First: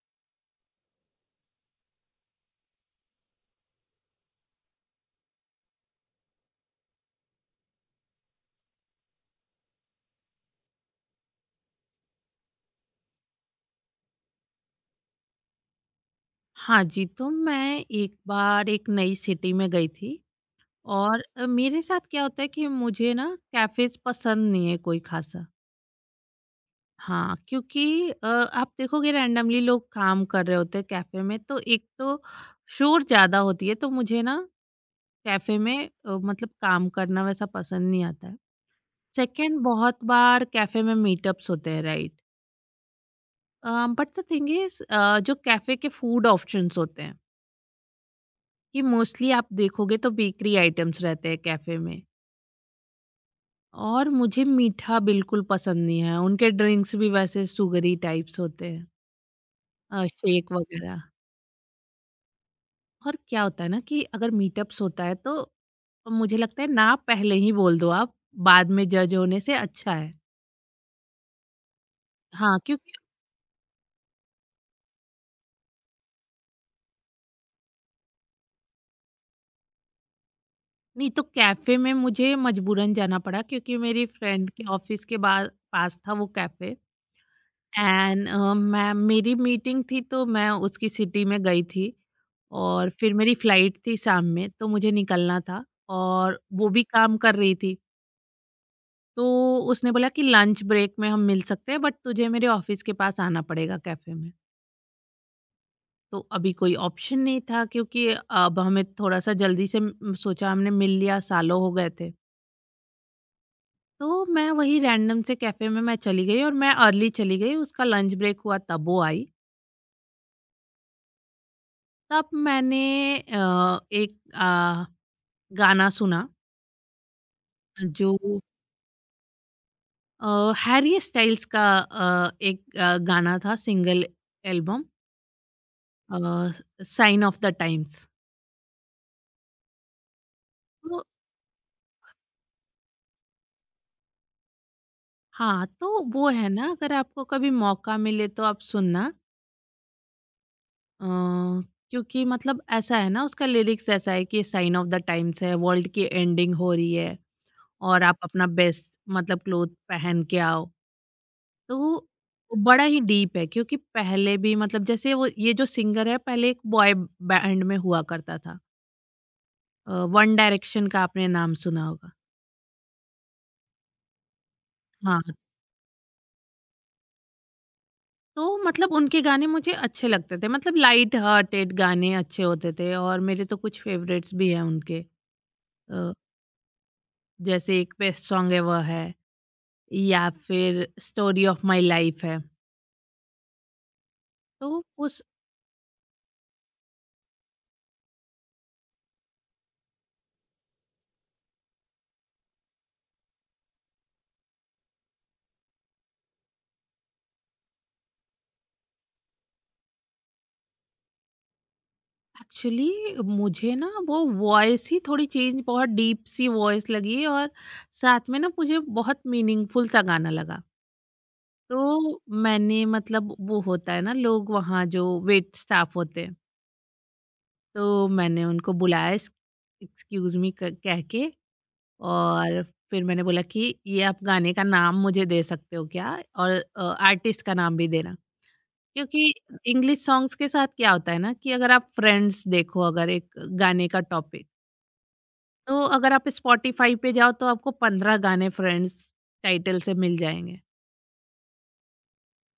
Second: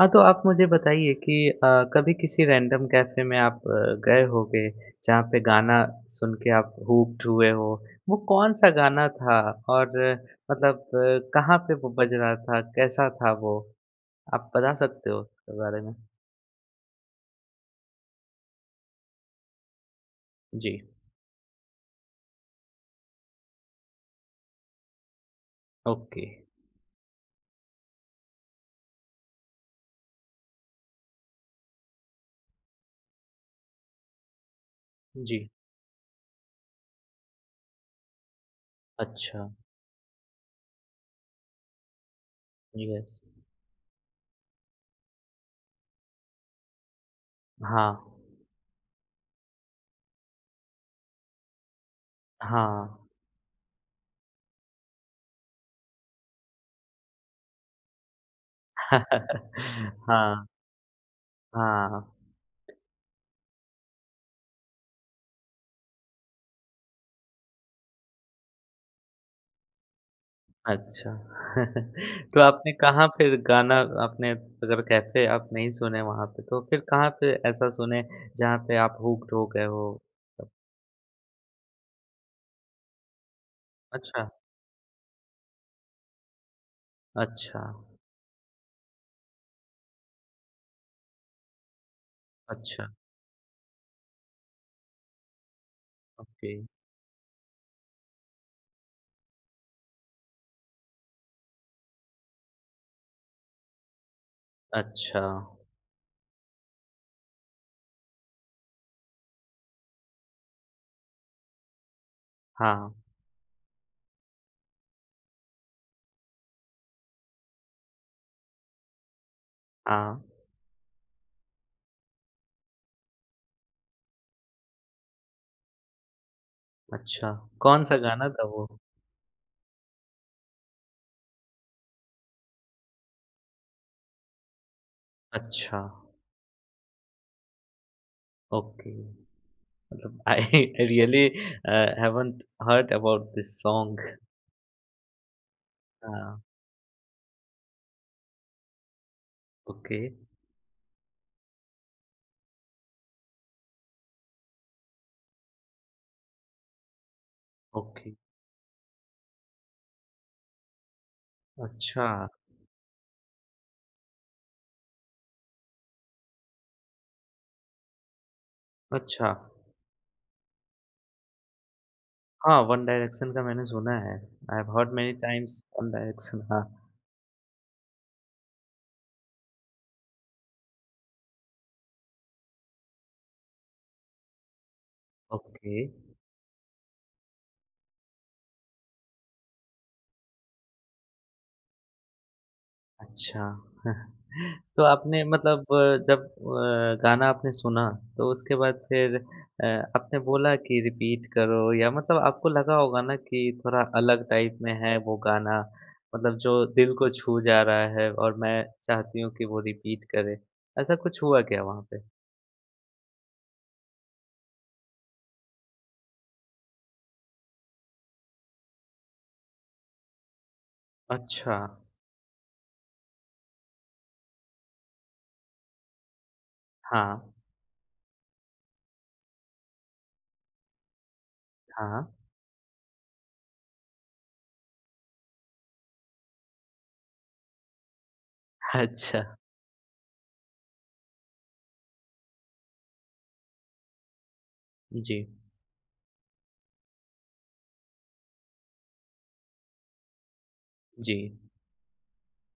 हाँ, तो आप मुझे बताइए कि कभी किसी रैंडम कैफ़े में आप गए होंगे, जहाँ पे गाना सुन के आप हूक्ड हुए हो। वो कौन-सा गाना था और मतलब कहाँ पे वो बज रहा था, कैसा था वो? आप बता सकते हो उसके बारे में? हाँ जी, तो मैं एक बार एक नई सिटी में गई थी जी। और मेरे साथ क्या होता है कि मुझे ना कैफ़ेज़ पसंद नहीं है कोई ख़ासा। ओके। हाँ, क्योंकि आप देखोगे रैंडमली लोग काम कर रहे होते हैं कैफ़े में तो एक तो शोर ज़्यादा होती है तो मुझे ना जी। कैफ़े में मतलब काम करना वैसा पसंद नहीं आता है। अच्छा। सेकंड बहुत बार कैफ़े में मीटअप्स होते हैं right? Yes. Uh, but the thing is जो कैफ़े के फूड ऑप्शंस होते हैं हाँ, कि मोस्टली आप देखोगे तो बेकरी आइटम्स रहते हैं कैफे में। हाँ। और मुझे मीठा बिल्कुल पसंद नहीं है, उनके ड्रिंक्स भी वैसे सुगरी टाइप्स होते हैं, हाँ, हाँ, शेक वगैरह। हाँ। और क्या होता है ना कि अगर मीटअप्स होता है तो मुझे लगता है ना पहले ही बोल दो आप, बाद में जज होने से अच्छा है। अच्छा। तो हाँ आपने क्योंकि कहाँ फिर गाना आपने अगर कैफ़े आप नहीं सुने वहाँ पे, तो फिर कहाँ पे ऐसा सुने जहाँ पे आप हुक्ड हो गए हो? नहीं तो कैफे में मुझे मजबूरन जाना पड़ा क्योंकि मेरी अच्छा। फ्रेंड के ऑफिस के बाद पास था वो कैफे। अच्छा। एंड मैं, मेरी मीटिंग थी तो मैं उसकी सिटी में गई थी अच्छा। और फिर मेरी फ्लाइट थी शाम में तो मुझे निकलना था और ओके। वो भी काम कर रही थी। तो उसने बोला कि लंच ब्रेक में हम मिल सकते हैं बट तुझे मेरे ऑफिस के पास आना पड़ेगा कैफ़े में। अच्छा। तो अभी कोई ऑप्शन नहीं था क्योंकि अब हमें थोड़ा-सा जल्दी से सोचा हमने मिल लिया, सालों हो गए थे। हाँ, तो मैं वही रैंडम से कैफ़े में मैं चली गई और मैं अर्ली चली गई, उसका लंच ब्रेक हुआ तब वो आई। हाँ। तब मैंने एक गाना सुना, अच्छा। कौन-सा जो गाना था वो? हैरी स्टाइल्स का एक गाना था, सिंगल एल्बम अच्छा। Sign of the times. Okay. मतलब आई आई तो really haven't heard about this song. हाँ, तो वो हाँ। है ना, अगर आपको कभी मौका मिले तो आप सुनना। ओके। अ, क्योंकि मतलब ऐसा है ना, उसका लिरिक्स ऐसा है कि साइन ऑफ द टाइम्स है, वर्ल्ड की एंडिंग हो रही है और ओके। आप अपना बेस्ट मतलब क्लोथ पहन के आओ। तो अच्छा। वो बड़ा ही डीप है, क्योंकि पहले भी मतलब जैसे वो ये जो सिंगर है पहले एक बॉय बैंड में हुआ करता था। अच्छा। वन डायरेक्शन का आपने नाम सुना होगा। हाँ, वन डायरेक्शन का मैंने सुना है। आई हैव हर्ड मैनी हाँ, टाइम्स वन डायरेक्शन। हाँ। तो मतलब उनके गाने मुझे अच्छे लगते थे, मतलब लाइट हार्टेड गाने अच्छे होते थे और मेरे तो कुछ फेवरेट्स भी हैं उनके। ओके। अ, जैसे एक बेस्ट सॉन्ग है, वह है या फिर स्टोरी ऑफ माय लाइफ है। अच्छा। तो तो आपने उस, मतलब जब गाना आपने सुना तो उसके बाद फिर आपने बोला कि रिपीट करो या मतलब आपको लगा होगा ना कि थोड़ा अलग टाइप में है वो गाना, मतलब जो दिल को छू जा रहा है और मैं चाहती हूँ कि वो रिपीट करे। ऐसा कुछ हुआ क्या वहाँ पे? एक्चुअली मुझे ना वो वॉइस ही थोड़ी चेंज, बहुत डीप सी वॉइस लगी और साथ में ना मुझे बहुत मीनिंगफुल सा गाना लगा। अच्छा। तो मैंने मतलब, वो होता है ना लोग वहाँ जो वेट स्टाफ होते हैं, हाँ, तो मैंने उनको बुलाया एक्सक्यूज मी कह के। हाँ। और फिर मैंने बोला कि ये आप गाने का नाम मुझे दे सकते हो क्या, और आर्टिस्ट का नाम भी देना। क्योंकि अच्छा। इंग्लिश सॉन्ग्स के साथ क्या होता है ना, कि अगर आप फ्रेंड्स देखो, अगर एक गाने का टॉपिक, जी। तो अगर आप स्पॉटिफ़ाई पे जाओ तो आपको 15 गाने फ्रेंड्स टाइटल से मिल जाएँगे। जी।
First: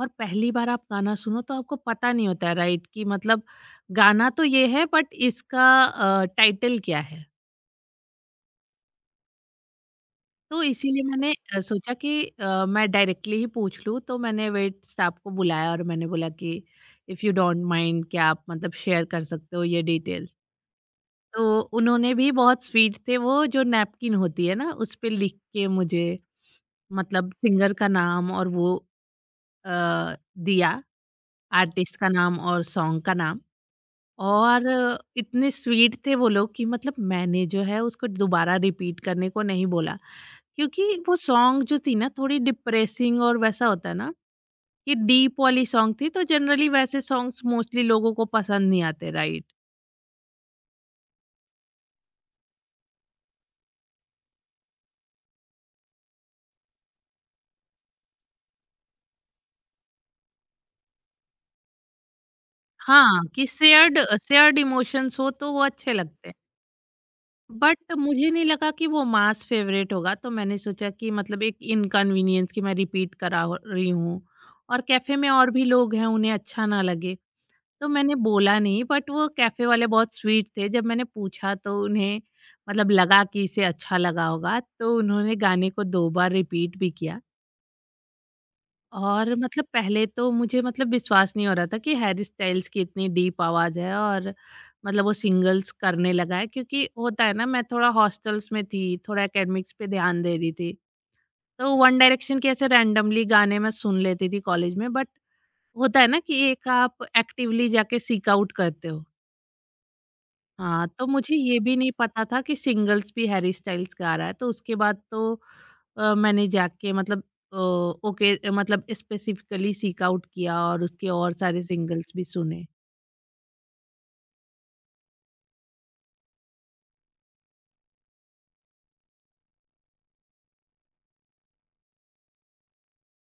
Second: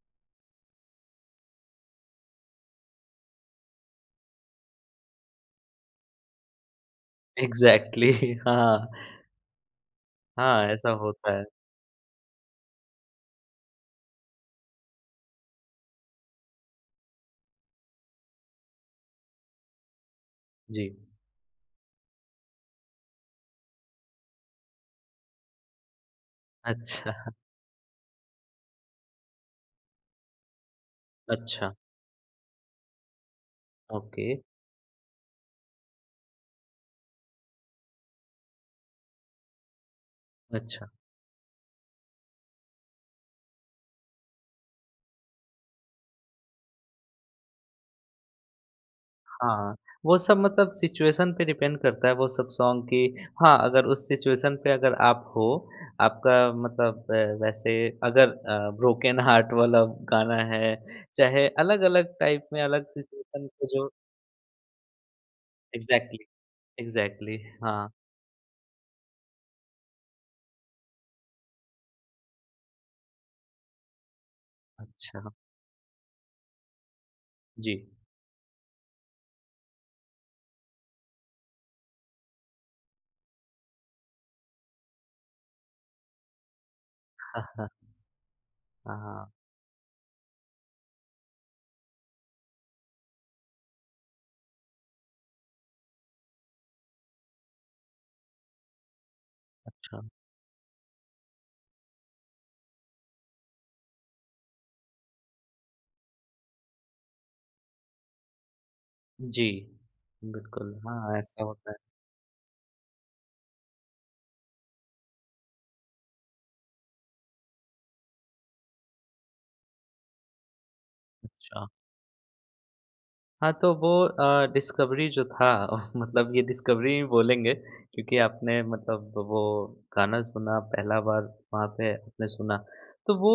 और पहली बार आप गाना सुनो तो आपको पता नहीं होता है राइट, कि मतलब गाना तो ये है बट इसका टाइटल क्या है? एग्ज़ैक्टली। हाँ, तो हाँ, ऐसा इसीलिए मैंने होता है। सोचा कि मैं डायरेक्टली ही पूछ लूँ। तो मैंने वेट साहब को बुलाया और मैंने बोला कि इफ़ यू डोंट माइंड, क्या आप मतलब शेयर कर सकते हो ये डिटेल्स? जी। तो उन्होंने भी, बहुत स्वीट थे वो, जो नैपकिन होती है ना, उस पे लिख के मुझे अच्छा। मतलब सिंगर का नाम और वो अ, दिया, अच्छा। आर्टिस्ट का नाम और सॉन्ग का नाम। ओके। और इतने स्वीट थे वो लोग, कि मतलब मैंने जो है उसको दोबारा रिपीट करने को नहीं बोला, अच्छा। क्योंकि वो सॉन्ग जो थी ना थोड़ी डिप्रेसिंग और वैसा होता है ना कि डीप वाली सॉन्ग थी, तो जनरली वैसे सॉन्ग्स मोस्टली लोगों को पसंद नहीं आते राइट। हाँ। वो सब मतलब सिचुएशन पे डिपेंड करता है वो सब सॉन्ग की। हाँ, अगर उस सिचुएशन पे अगर आप हो, आपका मतलब वैसे अगर ब्रोकन हार्ट वाला गाना है, चाहे अलग-अलग टाइप में अलग हाँ, सिचुएशन कि पे जो शेयर्ड शेयर्ड इमोशंस हो तो वो अच्छे एग्ज़ैक्टली, लगते हैं। एग्ज़ैक्टली। हाँ। बट मुझे नहीं लगा कि वो मास फेवरेट होगा, तो मैंने सोचा कि मतलब एक इनकन्वीनियंस कि मैं रिपीट रही हूँ और कैफे में अच्छा। और भी लोग हैं, उन्हें अच्छा ना लगे। जी। तो मैंने बोला नहीं। बट वो कैफे वाले बहुत स्वीट थे, जब मैंने पूछा तो उन्हें मतलब लगा कि इसे अच्छा लगा होगा, तो उन्होंने गाने को दो बार रिपीट भी किया। हाँ, हाँ, हाँ, और मतलब पहले तो मुझे मतलब विश्वास नहीं हो रहा था कि हैरी स्टाइल्स की इतनी डीप आवाज है, और मतलब वो सिंगल्स करने लगा है। क्योंकि होता है ना, मैं थोड़ा हॉस्टल्स में थी, थोड़ा एकेडमिक्स पे अच्छा। ध्यान दे रही थी, तो वन डायरेक्शन के ऐसे रैंडमली गाने मैं सुन लेती थी कॉलेज में। बट होता है ना कि एक आप एक्टिवली जाके सीक आउट करते हो। जी, बिल्कुल, हाँ, तो हाँ, मुझे ऐसा ये होता भी है। नहीं पता था कि सिंगल्स भी हैरी स्टाइल्स गा रहा है, तो उसके बाद तो मैंने जाके मतलब ओके मतलब स्पेसिफिकली सीक आउट किया और उसके और सारे अच्छा। सिंगल्स भी सुने। हाँ, तो वो डिस्कवरी जो था मतलब ये डिस्कवरी ही बोलेंगे क्योंकि आपने मतलब वो गाना सुना पहला बार वहाँ पे आपने सुना। तो वो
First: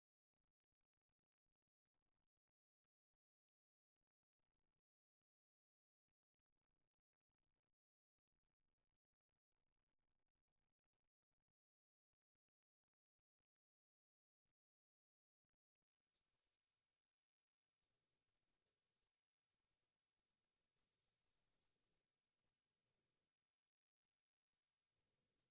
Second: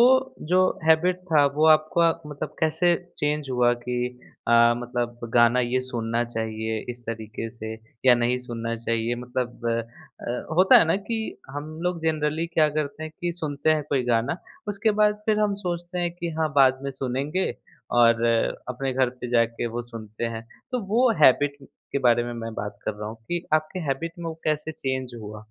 जो हैबिट था वो आपका मतलब कैसे चेंज हुआ कि मतलब गाना ये सुनना चाहिए इस तरीके से या नहीं सुनना चाहिए? मतलब होता है ना कि हम लोग जनरली क्या करते हैं कि सुनते हैं कोई गाना, उसके बाद फिर हम सोचते हैं कि हाँ, बाद में सुनेंगे और अपने घर पे जाके वो सुनते हैं। तो वो हैबिट के बारे में मैं बात कर रहा हूँ कि आपके हैबिट में वो कैसे चेंज हुआ?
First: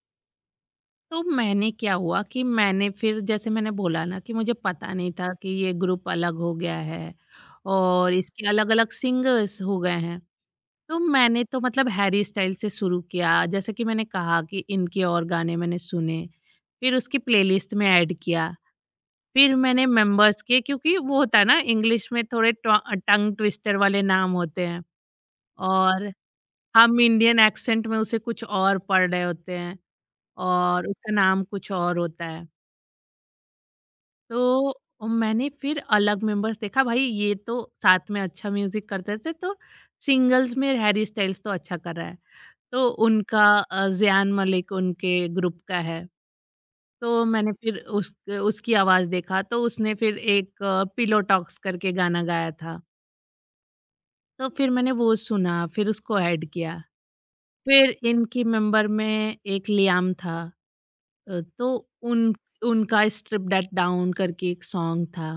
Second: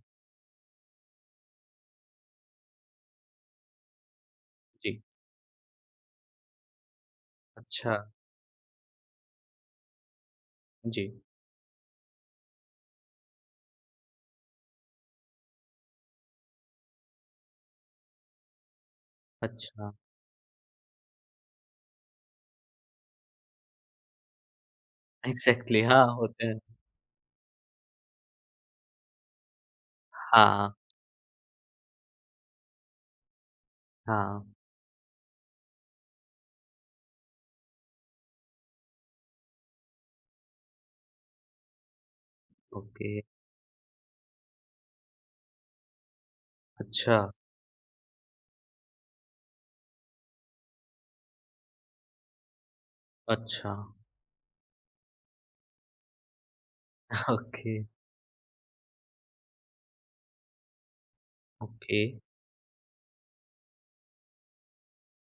तो मैंने, क्या हुआ कि मैंने फिर, जैसे मैंने बोला ना कि मुझे पता जी। नहीं था कि ये ग्रुप अलग हो गया है अच्छा। और इसके अलग-अलग सिंगर्स हो गए हैं। तो जी। मैंने तो मतलब हैरी स्टाइल से शुरू किया, जैसे कि मैंने कहा कि इनके और गाने मैंने सुने, फिर उसकी प्लेलिस्ट में ऐड किया। फिर मैंने अच्छा। मेंबर्स के, क्योंकि वो होता है ना, इंग्लिश में थोड़े ट्वा टंग ट्विस्टर वाले नाम होते हैं एग्ज़ैक्टली। हाँ, और होते हैं। हम इंडियन एक्सेंट में उसे कुछ और पढ़ रहे होते हैं हाँ। और उसका नाम कुछ और होता है। हाँ। तो मैंने फिर अलग मेंबर्स देखा, भाई ये तो साथ में अच्छा म्यूज़िक करते थे, तो सिंगल्स में हैरी स्टाइल्स तो अच्छा कर रहा है। तो ओके। उनका ज़ियान मलिक उनके ग्रुप का है। अच्छा। तो मैंने फिर उस उसकी आवाज़ देखा, तो उसने फिर एक पिलो टॉक्स करके गाना गाया था। अच्छा। तो फिर मैंने वो सुना, फिर उसको ऐड किया। ओके। फिर इनकी मेंबर में एक लियाम था, तो ओके। उन उनका स्ट्रिप दैट डाउन करके एक सॉन्ग था।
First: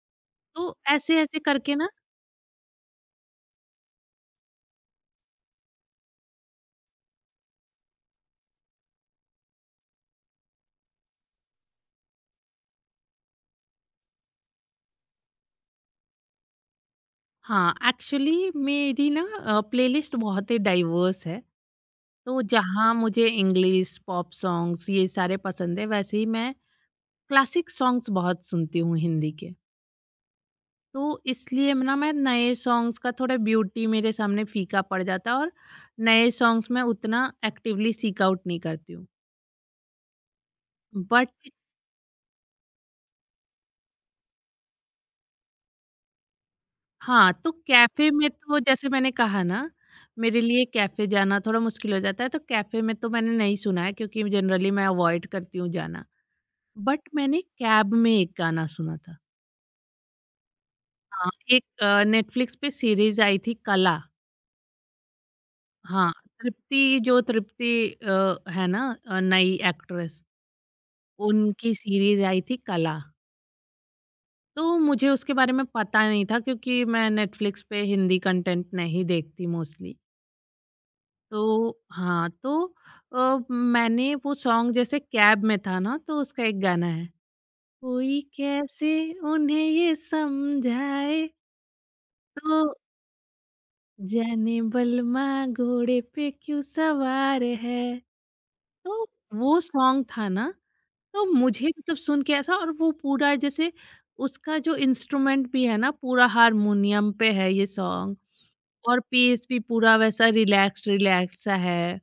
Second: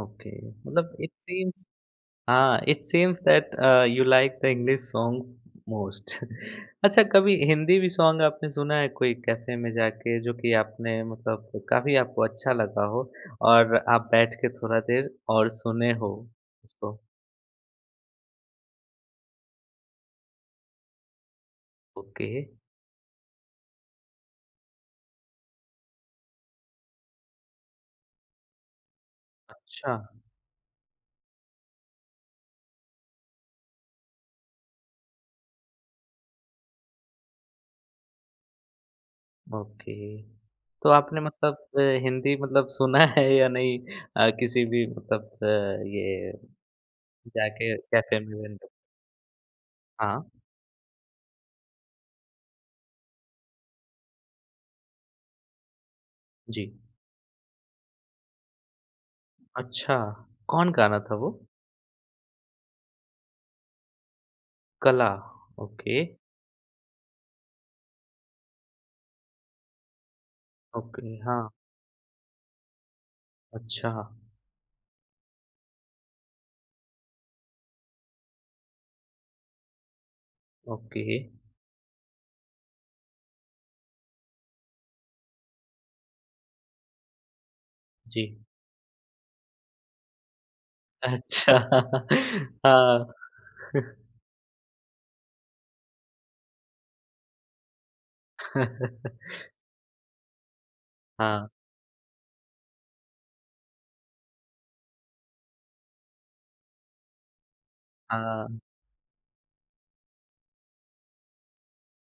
ओके। तो मतलब इट ऐसे-ऐसे सीम्स। करके ना। हाँ, it seems that you like the English songs most. अच्छा कभी हिंदी भी सॉन्ग आपने सुना है कोई कैफ़े में जाके जो कि आपने मतलब काफ़ी आपको अच्छा लगा हो और आप बैठ के थोड़ा देर और सुने हो उसको? हाँ, एक्चुअली मेरी ना प्लेलिस्ट बहुत ही डाइवर्स है। ओके। तो जहाँ मुझे इंग्लिश, पॉप सॉन्ग्स ये सारे पसंद है, वैसे ही मैं क्लासिक सॉन्ग्स बहुत सुनती हूँ हिंदी के। अच्छा। तो इसलिए ना मैं नए सॉन्ग्स का थोड़ा ब्यूटी मेरे सामने फीका पड़ जाता है और नए सॉन्ग्स में उतना एक्टिवली सीक आउट नहीं करती हूँ। ओके। तो आपने बट मतलब हिंदी मतलब सुना है या नहीं किसी भी मतलब ये हाँ, तो जाके कैफ़े कैफ़े में में? तो जैसे मैंने कहा ना, हाँ। मेरे लिए कैफ़े जाना थोड़ा मुश्किल हो जाता है, तो कैफ़े में तो मैंने नहीं सुना है, क्योंकि जनरली मैं अवॉइड करती हूँ जाना। जी। बट मैंने कैब में एक गाना सुना था। अच्छा, कौन गाना था हाँ, वो? एक नेटफ्लिक्स पे सीरीज़ आई थी कला। कला। ओके। हाँ, तृप्ति, जो तृप्ति है ना नई एक्ट्रेस। ओके। हाँ। उनकी सीरीज आई थी कला। अच्छा। तो मुझे उसके बारे में पता नहीं था क्योंकि मैं नेटफ्लिक्स पे हिंदी कंटेंट नहीं देखती मोस्टली। ओके। तो हाँ, तो मैंने वो सॉन्ग, जैसे कैब में था ना, तो उसका एक गाना है, कोई जी। कैसे उन्हें ये समझाए, अच्छा। तो हाँ। जाने बलमा घोड़े पे क्यों सवार है। तो वो सॉन्ग था ना, तो हाँ, मुझे मतलब सुन के ऐसा, और वो पूरा जैसे उसका जो इंस्ट्रूमेंट भी है ना पूरा हारमोनियम पे है ये सॉन्ग हाँ। और पीस भी पूरा वैसा रिलैक्स रिलैक्स सा है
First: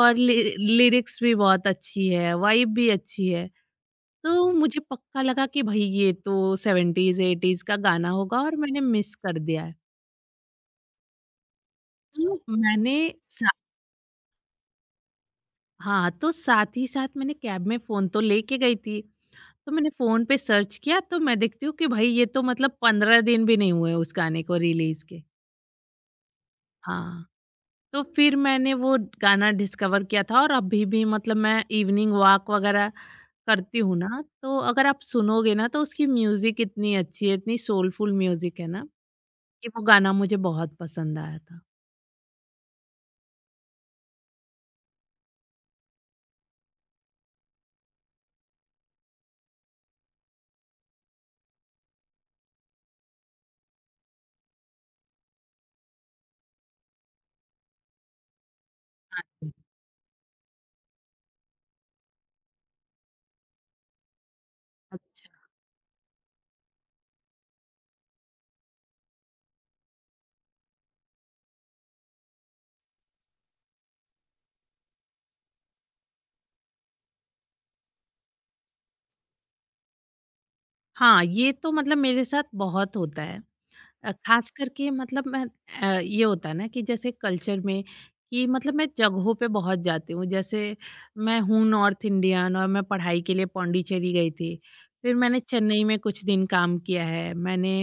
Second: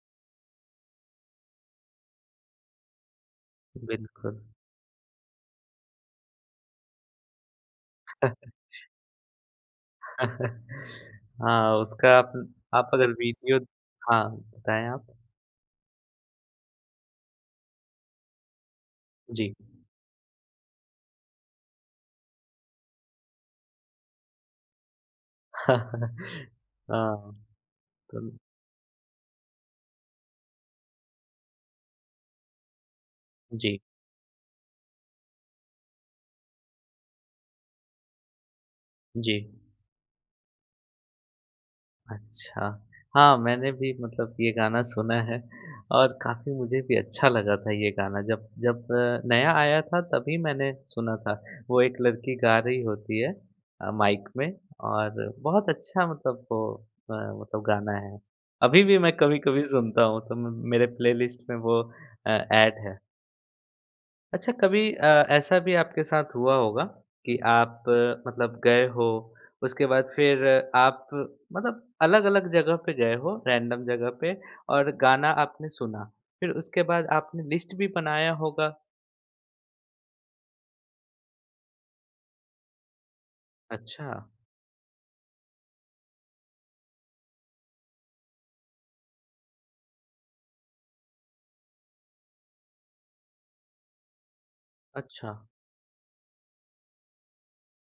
और लिरिक्स भी बहुत अच्छी है, वाइब भी अच्छी है। बिल्कुल। तो मुझे पक्का लगा कि भाई ये तो 70s 80s का गाना होगा और मैंने मिस कर दिया है। हाँ, उसका तो आप मैंने अगर सा, वीडियो हाँ, बताएँ आप? हाँ तो साथ ही साथ मैंने कैब में फोन तो लेके गई थी, जी। तो मैंने फ़ोन पे सर्च किया, तो मैं देखती हूँ कि भाई ये तो मतलब 15 दिन भी नहीं हुए उस गाने को रिलीज़ के। हाँ। हाँ, तो तो फिर मैंने वो गाना डिस्कवर किया था और अभी भी मतलब मैं इवनिंग वॉक वग़ैरह करती जी। हूँ ना, तो अगर आप सुनोगे ना तो उसकी म्यूज़िक इतनी अच्छी है, इतनी सोलफुल म्यूज़िक है ना, जी। कि वो गाना मुझे बहुत पसंद आया था। अच्छा। हाँ, मैंने भी मतलब ये गाना सुना है और काफ़ी मुझे भी अच्छा लगा था ये गाना जब जब नया आया था तभी मैंने सुना था। वो एक लड़की गा रही होती है माइक में और बहुत अच्छा मतलब वो अ, मतलब गाना है। अभी भी मैं हाँ जी। कभी-कभी सुनता हूँ तो म मेरे प्लेलिस्ट में वो ऐड है। अच्छा कभी अच्छा। ऐसा भी आपके साथ हुआ होगा कि आप मतलब गए हो, उसके बाद फिर आप मतलब अलग-अलग जगह पे गए हो, रैंडम जगह पे और गाना आपने सुना। फिर उसके बाद आपने लिस्ट भी बनाया होगा? हाँ, ये तो मतलब मेरे साथ बहुत होता है। अच्छा। खास करके मतलब मैं ये होता है ना कि जैसे कल्चर में, कि मतलब मैं जगहों पे बहुत जाती हूँ जैसे मैं हूँ नॉर्थ इंडियन और मैं पढ़ाई के लिए पौंडीचेरी गई थी, फिर अच्छा। मैंने चेन्नई में कुछ दिन काम किया है, मैंने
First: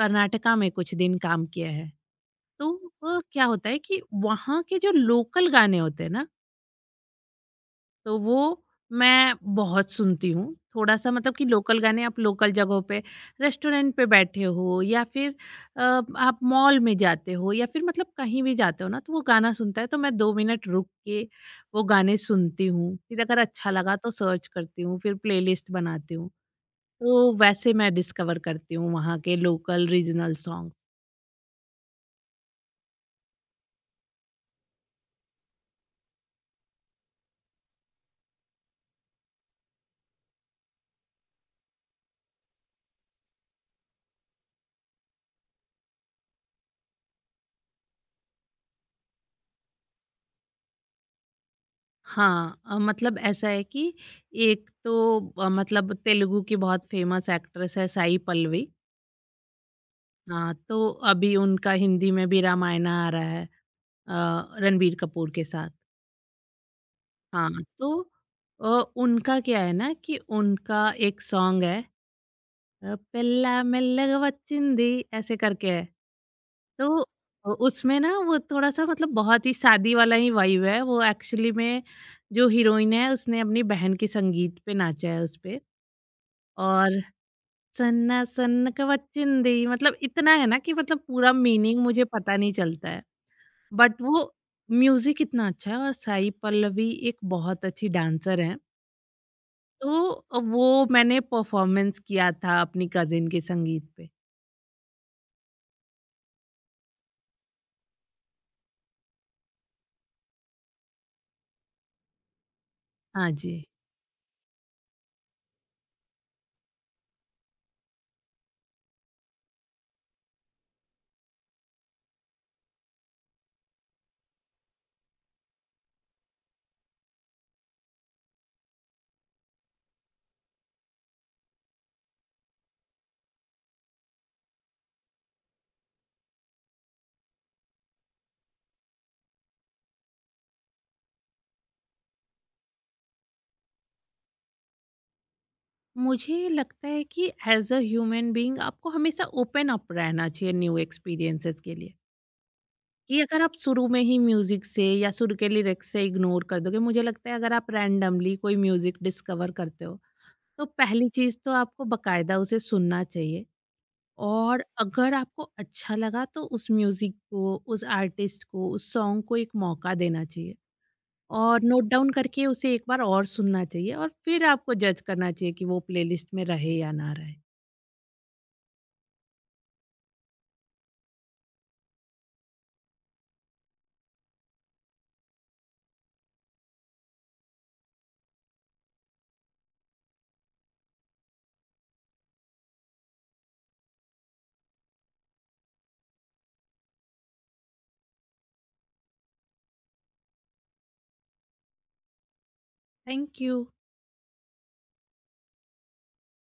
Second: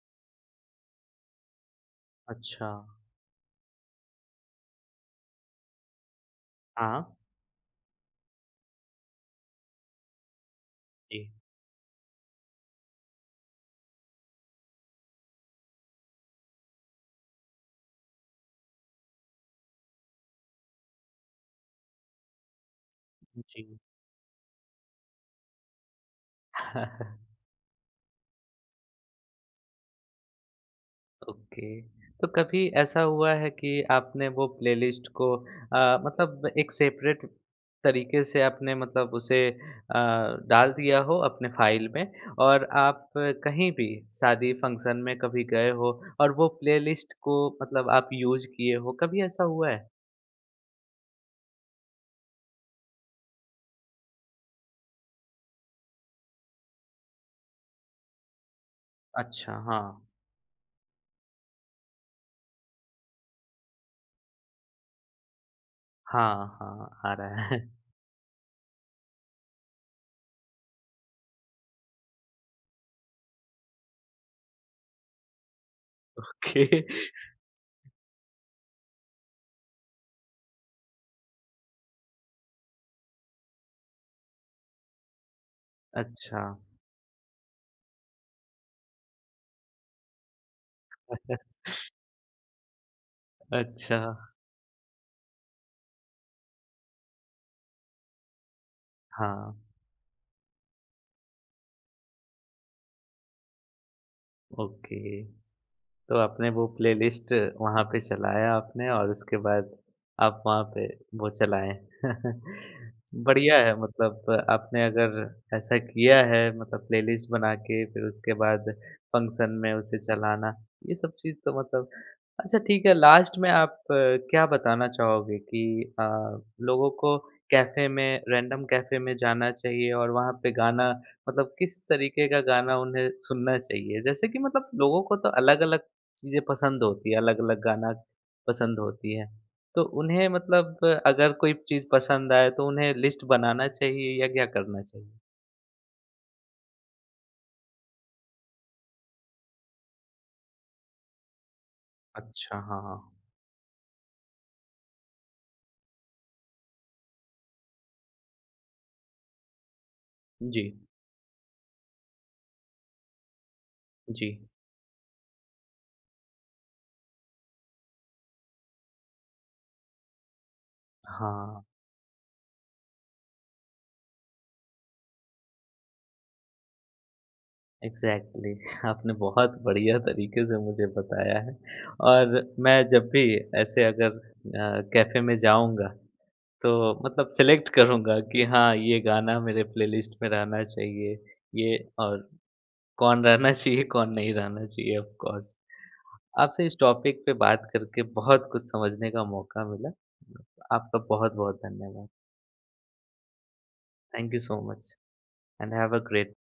कर्नाटका में कुछ दिन काम किया है। अच्छा। तो क्या होता है कि वहाँ के जो लोकल गाने होते हैं ना, हाँ। तो वो मैं बहुत सुनती हूँ। थोड़ा-सा जी। मतलब कि लोकल गाने, आप लोकल जगहों पे, रेस्टोरेंट पे बैठे हो या फिर आप मॉल में जाते हो या फिर मतलब कहीं भी जाते हो ना, तो वो गाना सुनता है तो मैं 2 मिनट रुक के वो गाने सुनती हूँ। फिर अगर अच्छा जी। लगा तो सर्च करती हूँ, फिर प्लेलिस्ट बनाती हूँ। तो वैसे मैं डिस्कवर करती हूँ वहाँ के लोकल रीजनल सॉन्ग्स। ओके। तो कभी ऐसा हुआ है कि आपने वो प्लेलिस्ट को मतलब एक सेपरेट तरीके से आपने मतलब उसे डाल दिया हो अपने फ़ाइल में और आप कहीं भी शादी फ़ंक्शन में कभी गए हो और वो प्लेलिस्ट को मतलब आप यूज़ किए हो, कभी ऐसा हुआ है? हाँ, मतलब ऐसा है कि एक तो मतलब तेलुगु की बहुत फेमस एक्ट्रेस है साई पल्लवी। अच्छा, हाँ। हाँ, तो अभी उनका हिंदी में भी रामायणा आ रहा है, रणबीर कपूर के साथ। हाँ, हाँ, आ रहा हाँ, है। तो अ, उनका क्या है ना, कि उनका एक सॉन्ग है, "पेल्ला मेल्लग वच्चिंदी" ऐसे करके है। ओके। तो उसमें ना वो थोड़ा-सा मतलब बहुत ही शादी वाला ही वाइब है। वो एक्चुअली में जो हीरोइन है उसने अपनी बहन के संगीत पे नाचा है उसपे, अच्छा। और "सन्ना सन्नक वच्चिंदी" मतलब इतना है ना कि मतलब पूरा मीनिंग मुझे पता नहीं चलता है। अच्छा। बट वो म्यूजिक कितना अच्छा है, और साई पल्लवी एक बहुत अच्छी डांसर है। हाँ। तो वो मैंने परफॉर्मेंस किया था अपनी कज़िन के संगीत पे। ओके। तो आपने वो प्लेलिस्ट वहाँ पे चलाया आपने और उसके बाद आप वहाँ पे वो चलाएँ। हाँ बढ़िया जी। है मतलब आपने अगर ऐसा किया है मतलब प्लेलिस्ट बना के फिर उसके बाद फंक्शन में उसे चलाना, ये सब चीज़ तो मतलब अच्छा ठीक है लास्ट में आप क्या बताना चाहोगे कि लोगों को कैफ़े में रैंडम कैफ़े में जाना चाहिए और वहाँ पे गाना मतलब किस तरीके का गाना उन्हें सुनना चाहिए? जैसे कि मतलब लोगों को तो अलग-अलग चीज़ें पसंद होती है, अलग-अलग गाना पसंद होती है। तो उन्हें मतलब अगर कोई चीज़ पसंद आए तो उन्हें लिस्ट बनाना चाहिए या क्या करना चाहिए? मुझे लगता है कि एज़ अ ह्यूमन बीइंग आपको हमेशा ओपन अप रहना चाहिए न्यू एक्सपीरियंसेस के लिए। अच्छा, हाँ, हाँ। कि अगर आप शुरू में ही म्यूजिक से या शुरू के लिरिक्स से इग्नोर कर दोगे, मुझे लगता है अगर आप रैंडमली कोई म्यूजिक डिस्कवर करते हो, जी। तो पहली चीज़ तो आपको बाकायदा उसे सुनना चाहिए। जी। और अगर आपको अच्छा लगा तो उस म्यूज़िक को, उस आर्टिस्ट को, उस सॉन्ग को एक मौका देना चाहिए हाँ। और नोट डाउन करके उसे एक बार और सुनना चाहिए, और फिर आपको जज करना चाहिए कि वो प्लेलिस्ट में रहे या ना रहे। एग्ज़ैक्टली। आपने बहुत बढ़िया तरीके से मुझे बताया है और मैं जब भी ऐसे अगर कैफ़े में जाऊँगा तो मतलब सेलेक्ट करूँगा कि हाँ, ये गाना मेरे प्लेलिस्ट में रहना चाहिए, ये और कौन रहना चाहिए, कौन नहीं रहना चाहिए ऑफ कोर्स। आपसे इस टॉपिक पे बात करके बहुत कुछ समझने का मौका मिला। आपका बहुत-बहुत धन्यवाद। Thank you. Thank you so much and have a great